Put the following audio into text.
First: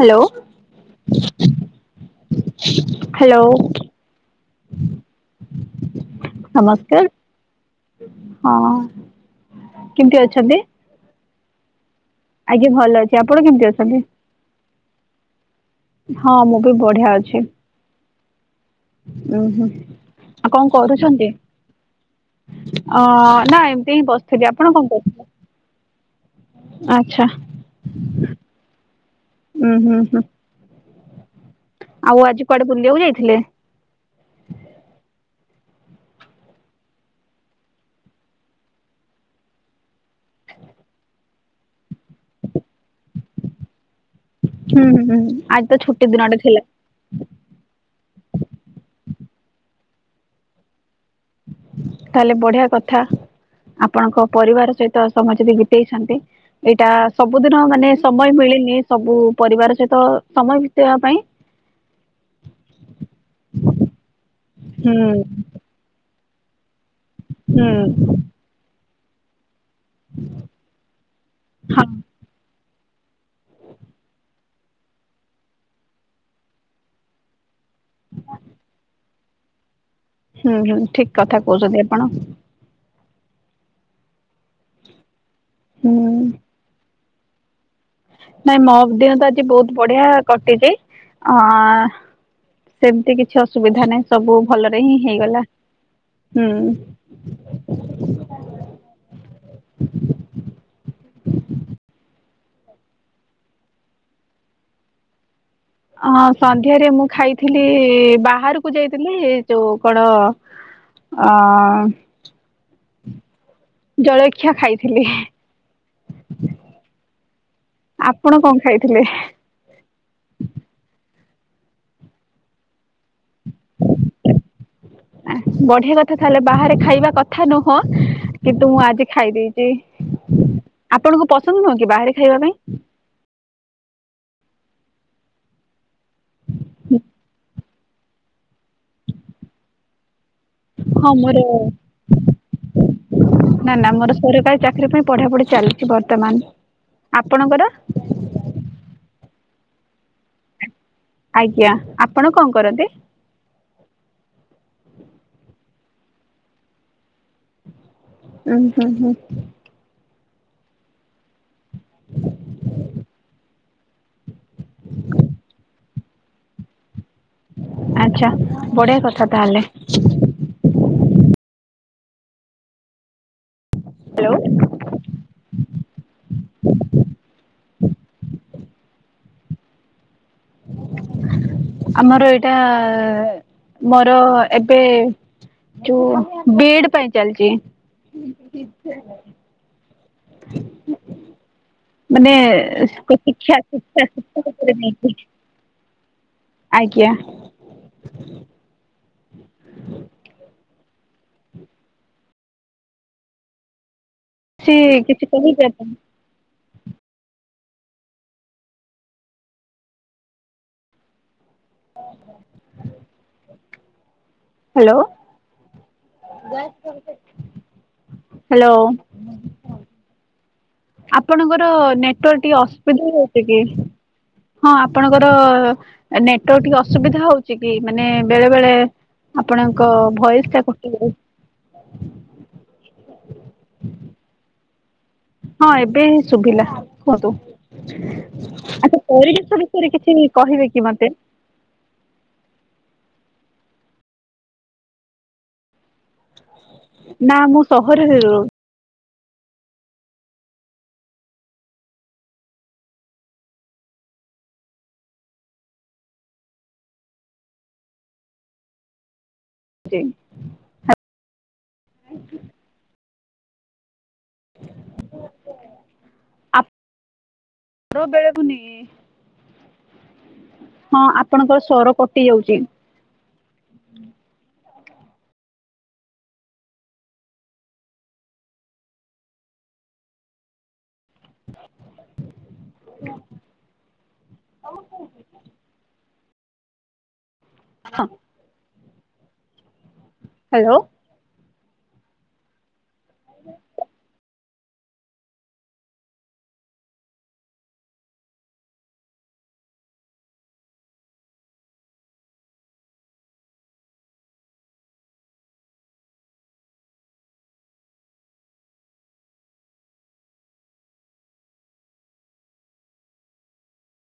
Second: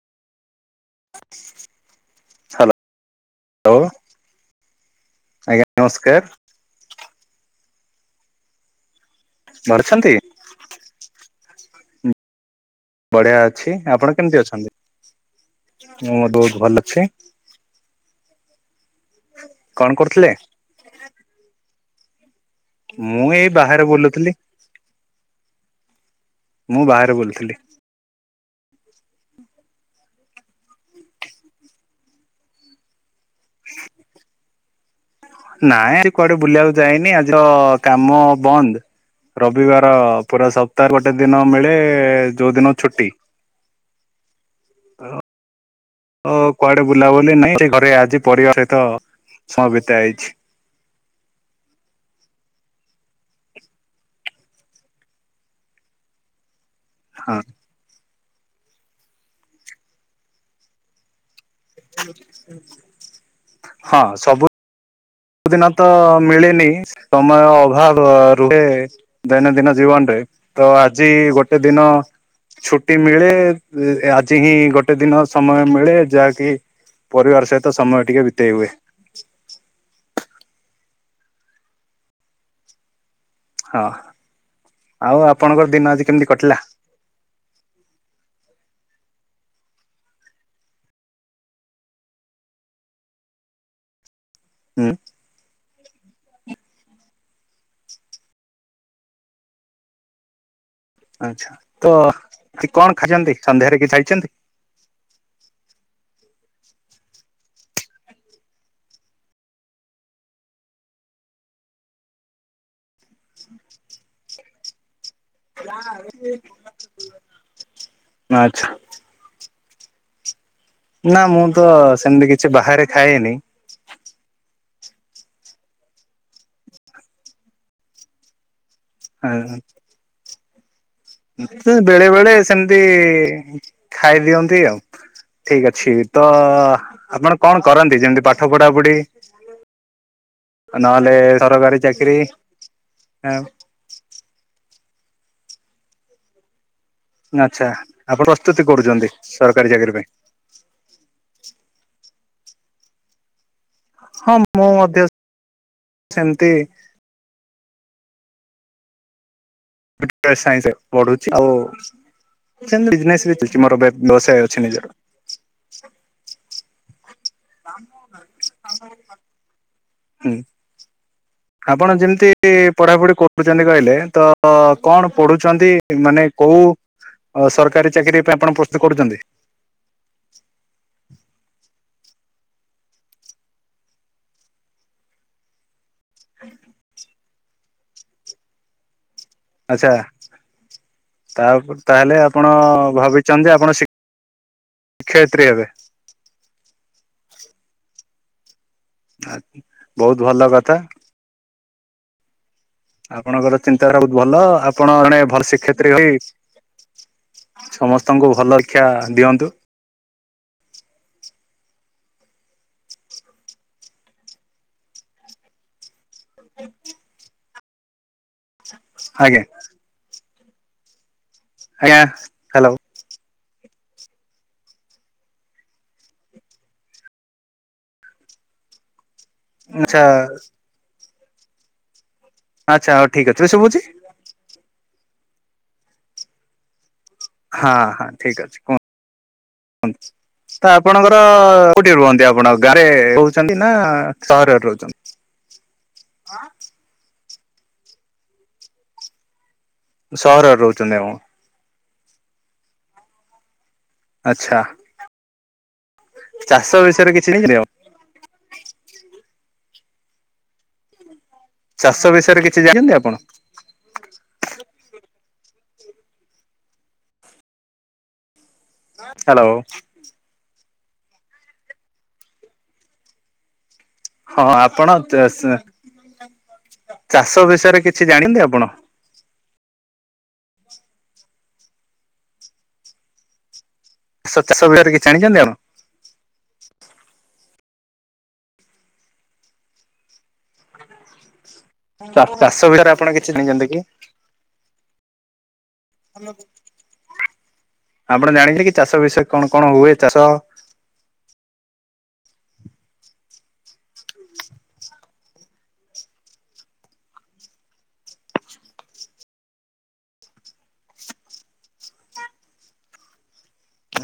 Hello hello ଲୋ ଆଜ୍ଞା [inaudible] ନମସ୍କାର ହଁ କେମିତି ଅଛନ୍ତି ଆଜ୍ଞା ଭଲ ଅଛି ଆପଣ ବଢିଆ କେମିତି ଅଛି ଅଛନ୍ତି? ଆପଣ କେମିତି ଅଛନ୍ତି ମ ହଁ ମୁଁ ବହୁତ ବି ଭଲ ଅଛି। ବଢିଆ ଉୁଁ ହୁଁ କଣ କରୁଥିଲେ? ଆଉ କଣ କରୁଛନ୍ତି ଅ ମୁଁ ଏଇ ନା ବାହାରେ ଏମତି ହିଁ ବୁଲୁଥିଲି ବସିଥିଲି ଆପଣ କଣ କରୁଛନ୍ତି। ମୁଁ ବାହାରେ ବୁଲୁଥିଲି। ଉୁଁ ହୁଁ ହୁଁ ଆଉ ଆଜି କୁଆଡେ ବୁଲିବାକୁ ଯାଇଥିଲେ। ନାହିଁ ଆଜି କୁଆଡେ ବୁଲିବାକୁ ଯାଇନି ଆଜିର କାମ ବନ୍ଦ। ରବିବାର ପୁରା ସପ୍ତାହ ଗୋଟେ ଦିନ ମିଳେ ଯୋଉ ଦିନ ଛୁଟି। ହୁଁ ହୁଁ ଆଜି ତ ଛୁ ହ କୁଆଡେ ବୁଲାବୁଲି ନାହଁ ସେ ଘରେ ଆଜି ପରିବା ସହିତ ସ ବିତାଇଛି। ତାହେଲେ ବଢିଆ କଥା ଆପଣଙ୍କ ପରିବାର ସହିତ ସମୟ ବିତାଇଛନ୍ତି। ଏଇଟା ହଁ ସବୁଦିନ ମାନେ ସମୟ ମିଳିନି ସବୁ ପରିବାର ସହିତ ସମୟ ବିତେଇବା ପାଇଁ ହଁ ସବୁ ହୁଁ ସବୁ ଦିନ ତ ମିଳେନି ସମୟ ଅଭାବ ହୁଁ ରୁହେ ଦୈନଦିନ ଜୀବନରେ ତ ଆଜି ଗୋଟେ ହଁ ଦିନ ଛୁଟି ମିଳେ ଆଜି ହିଁ ଗୋଟେ ଦିନ ସମୟ ମିଳେ ଯାହାକି ପରିବାର ସହିତ ସମୟ ଟିକେ ବିତେଇ ହୁଏ। ହୁଁ ହୁଁ ଠିକ କଥା କହୁଛନ୍ତି ଆପଣ। ହଁ ଆଉ ଆପଣଙ୍କର ଦିନ ହୁଁ ଆଜି କେମିତି କଟିଲା? ନାଇଁ ମୋ ଦେହ ତ ଆଜି ବହୁତ ବଢିଆ କଟିଛି ଆଆ ସେମତି କିଛି ଅସୁବିଧା ନାହିଁ ସବୁ ଭଲରେ ହୁଁ ହିଁ ହେଇଗଲା। ହୁଁ ଆଚ୍ଛା ତ କଣ ଖାଇଛନ୍ତି ସନ୍ଧ୍ୟାରେ କିଛି ଖାଇଛନ୍ତି? ହଁ ସନ୍ଧ୍ୟାରେ ମୁଁ ଖାଇଥିଲି ବାହାରକୁ ଯାଇଥିଲି ଯୋଉ କଣ ଆଆଆ ହଁ [inaudible] କ୍ଷା ଖାଇଥିଲି ନା [unintelligible] ଆପଣ କଣ ଖାଇଥିଲେ? ନା ମୁଁ ତ ସେମିତି କିଛି ବାହାରେ ଖାଏନି। ବଢିଆ କଥା ତାହେଲେ ବାହାରେ ଖାଇବା କଥା ନୁହଁ କି ନ୍ତୁ ମୁ ଆଜି ଖାଇ ଦେଇଚି। ବେଳେ ବେଳେ ସେମିତି ଖାଇ ଦିଅନ୍ତି ଆଉ ଠିକ ଅଛି ତ ଆପଣ କଣ କରନ୍ତି ଯେମିତି ପାଠ ପଢାପଢି ହଁ ମୋର ଚାକିରି ନା ନା ମୋର ସରକାର ଚାକି ରି ପାଇଁ ପଢାପଢି ଚାଲିଛି ବର୍ତ୍ତମାନ। ଆପଣଙ୍କର ଆଚ୍ଛା ଆପଣ ପ୍ରସ୍ତୁତି କରୁଛନ୍ତି ସରକାରୀ ଚାକିରି ପାଇଁ ଆଜ୍ଞା ଆପଣ କଣ କରନ୍ତି? ହଁ ମୁଁ ମଧ୍ୟ ସେମିତି ଉଁ ହୁଁ ହୁଁ ଇଟା ସାଇସି ପଢୁଛି ଆଉ। ସେମିତି ବିଜିନେଶ୍ ବି ଚିଷ୍ଟି ମୋର ଵବ୍ୟ ବ୍ୟବସାୟ ଅଛି ନିଜର। [inaudible] ଆଛା ବଢିଆ କଥା ତାହଲେ। ହୁଁ ଆପଣ ଯେମିତି ପଢାପଢି କରୁ ପଢୁଛନ୍ତି କହିଲେ ତ କଣ ପଢୁଛନ୍ତି ମାନେ କୋଉ ଅ ସରକାରୀ ଚାକିରିୀ ପାଇଁ ଆପଣ ପ୍ରସ୍ତୁତ୍ କରୁଚନ୍ତି। ଆମର ଏଇଟା ମୋର ଏବେ ଚୁ ବିଇଡି ପାଇଁ ଚାଲିଚି। ଆଚ୍ଛା ତା [inaudible] ତାହେଲେ ମାନେ ଆପଣ ଭାବିଛନ୍ତି ଯେ ଶିକ୍ଷା ଆପଣ ଶିକ୍ଷା ଶିକ୍ଷା କ୍ଷେତ୍ରରେ ନେଇକି। ଶିକ୍ଷୟତ୍ରୀ ହେବେ। ଆଜ୍ଞା। ଆତ୍ ବହୁତ୍ ଭଲ କଥା। ଆପଣଙ୍କର ଚିନ୍ତାଧାରା ବହୁତ୍ ଭଲ ସେ ଆପଣ ଜଣେ କିଛି ଭଲ କହିବେ ଆପଣ ଶିକ୍ଷୟତ୍ରୀ ହୋଇ ସମସ୍ତଙ୍କୁ ଭଲ ଆକ୍ଷା ଦିଅନ୍ତୁ। ହାଲୋ। [unintelligible] ଆଜ୍ଞା। ଆପଣଙ୍କର ଆଜ୍ଞା ନେଟୱାର୍କ ଟିକେ ହ୍ୟାଲୋ ଅସୁବିଧା ହେଉଛି କି? ହଁ ଆପଣଙ୍କର ନେଟୱର୍କ ଟିକେ ଅସୁବିଧା ହଉଛି କି ମାନେ ବେଳେ ବେଳେ ଆପଣଙ୍କ ଆଚ୍ଛା ଭଏସ ଟା କଟି ଯାଉଛି। ଆଚ୍ଛା ହଉ ଠିକ ଅଛି ଏବେ ଶୁଭୁଛି? ହଁ ଏବେ ଶୁଭିଲା। କୁହନ୍ତୁ ହଁ ହଁ ଠିକ ଅଛି କୁହ ଆଛା ପରିବେଶ ବିଷୟରେ କିଛି ତ କହିବେ କି ମତେ? ଆପଣଙ୍କର କୋଉଠି ରୁହନ୍ତି ଆପଣଙ୍କ ଆଉ ଗାଁରେ ରହୁଛନ୍ତି ନା ସହରରେ ରହୁଛନ୍ତି? ନା ମୁଁ ସହରରେ ରହୁ ସହରରେ ରହୁଛନ୍ତି ଆଉଁ। ଆଚ୍ଛା। ଚାଷ ବିଷୟରେ କିଛି [inaudible] ଣିପାରିବ ରି। ଚାଷ ବିଷୟରେ କିଛି ଜାଣିଛନ୍ତି ଆପଣ? ଆରୋ ବେଗୁନି। ହାଲୋ। ହଁ ଆପଣଙ୍କର ସ୍ବର କଟି ଯାଉଛି। ହଁ ଆପଣ ତସ୍ ଚାଷ ବିଷୟରେ କିଛି ଜାଣିଛନ୍ତି ଆପଣ? [inaudible] ଚାଷ ଚାଷ ବିଷୟରେ କିଛି ଜାଣିଛନ୍ତି ଆପଣ? ହଁ। ହାଲୋ। ଚା-ଚାଷ ଭିତରେ ଆପଣ କିଛି ଜାଣିଇଛନ୍ତି କି? [inaudible] ଆପଣ ଜାଣିଥିଲେ କି ଚାଷ ବିଷୟରେ କଣ କଣ ହୁଏ ଚାଷ?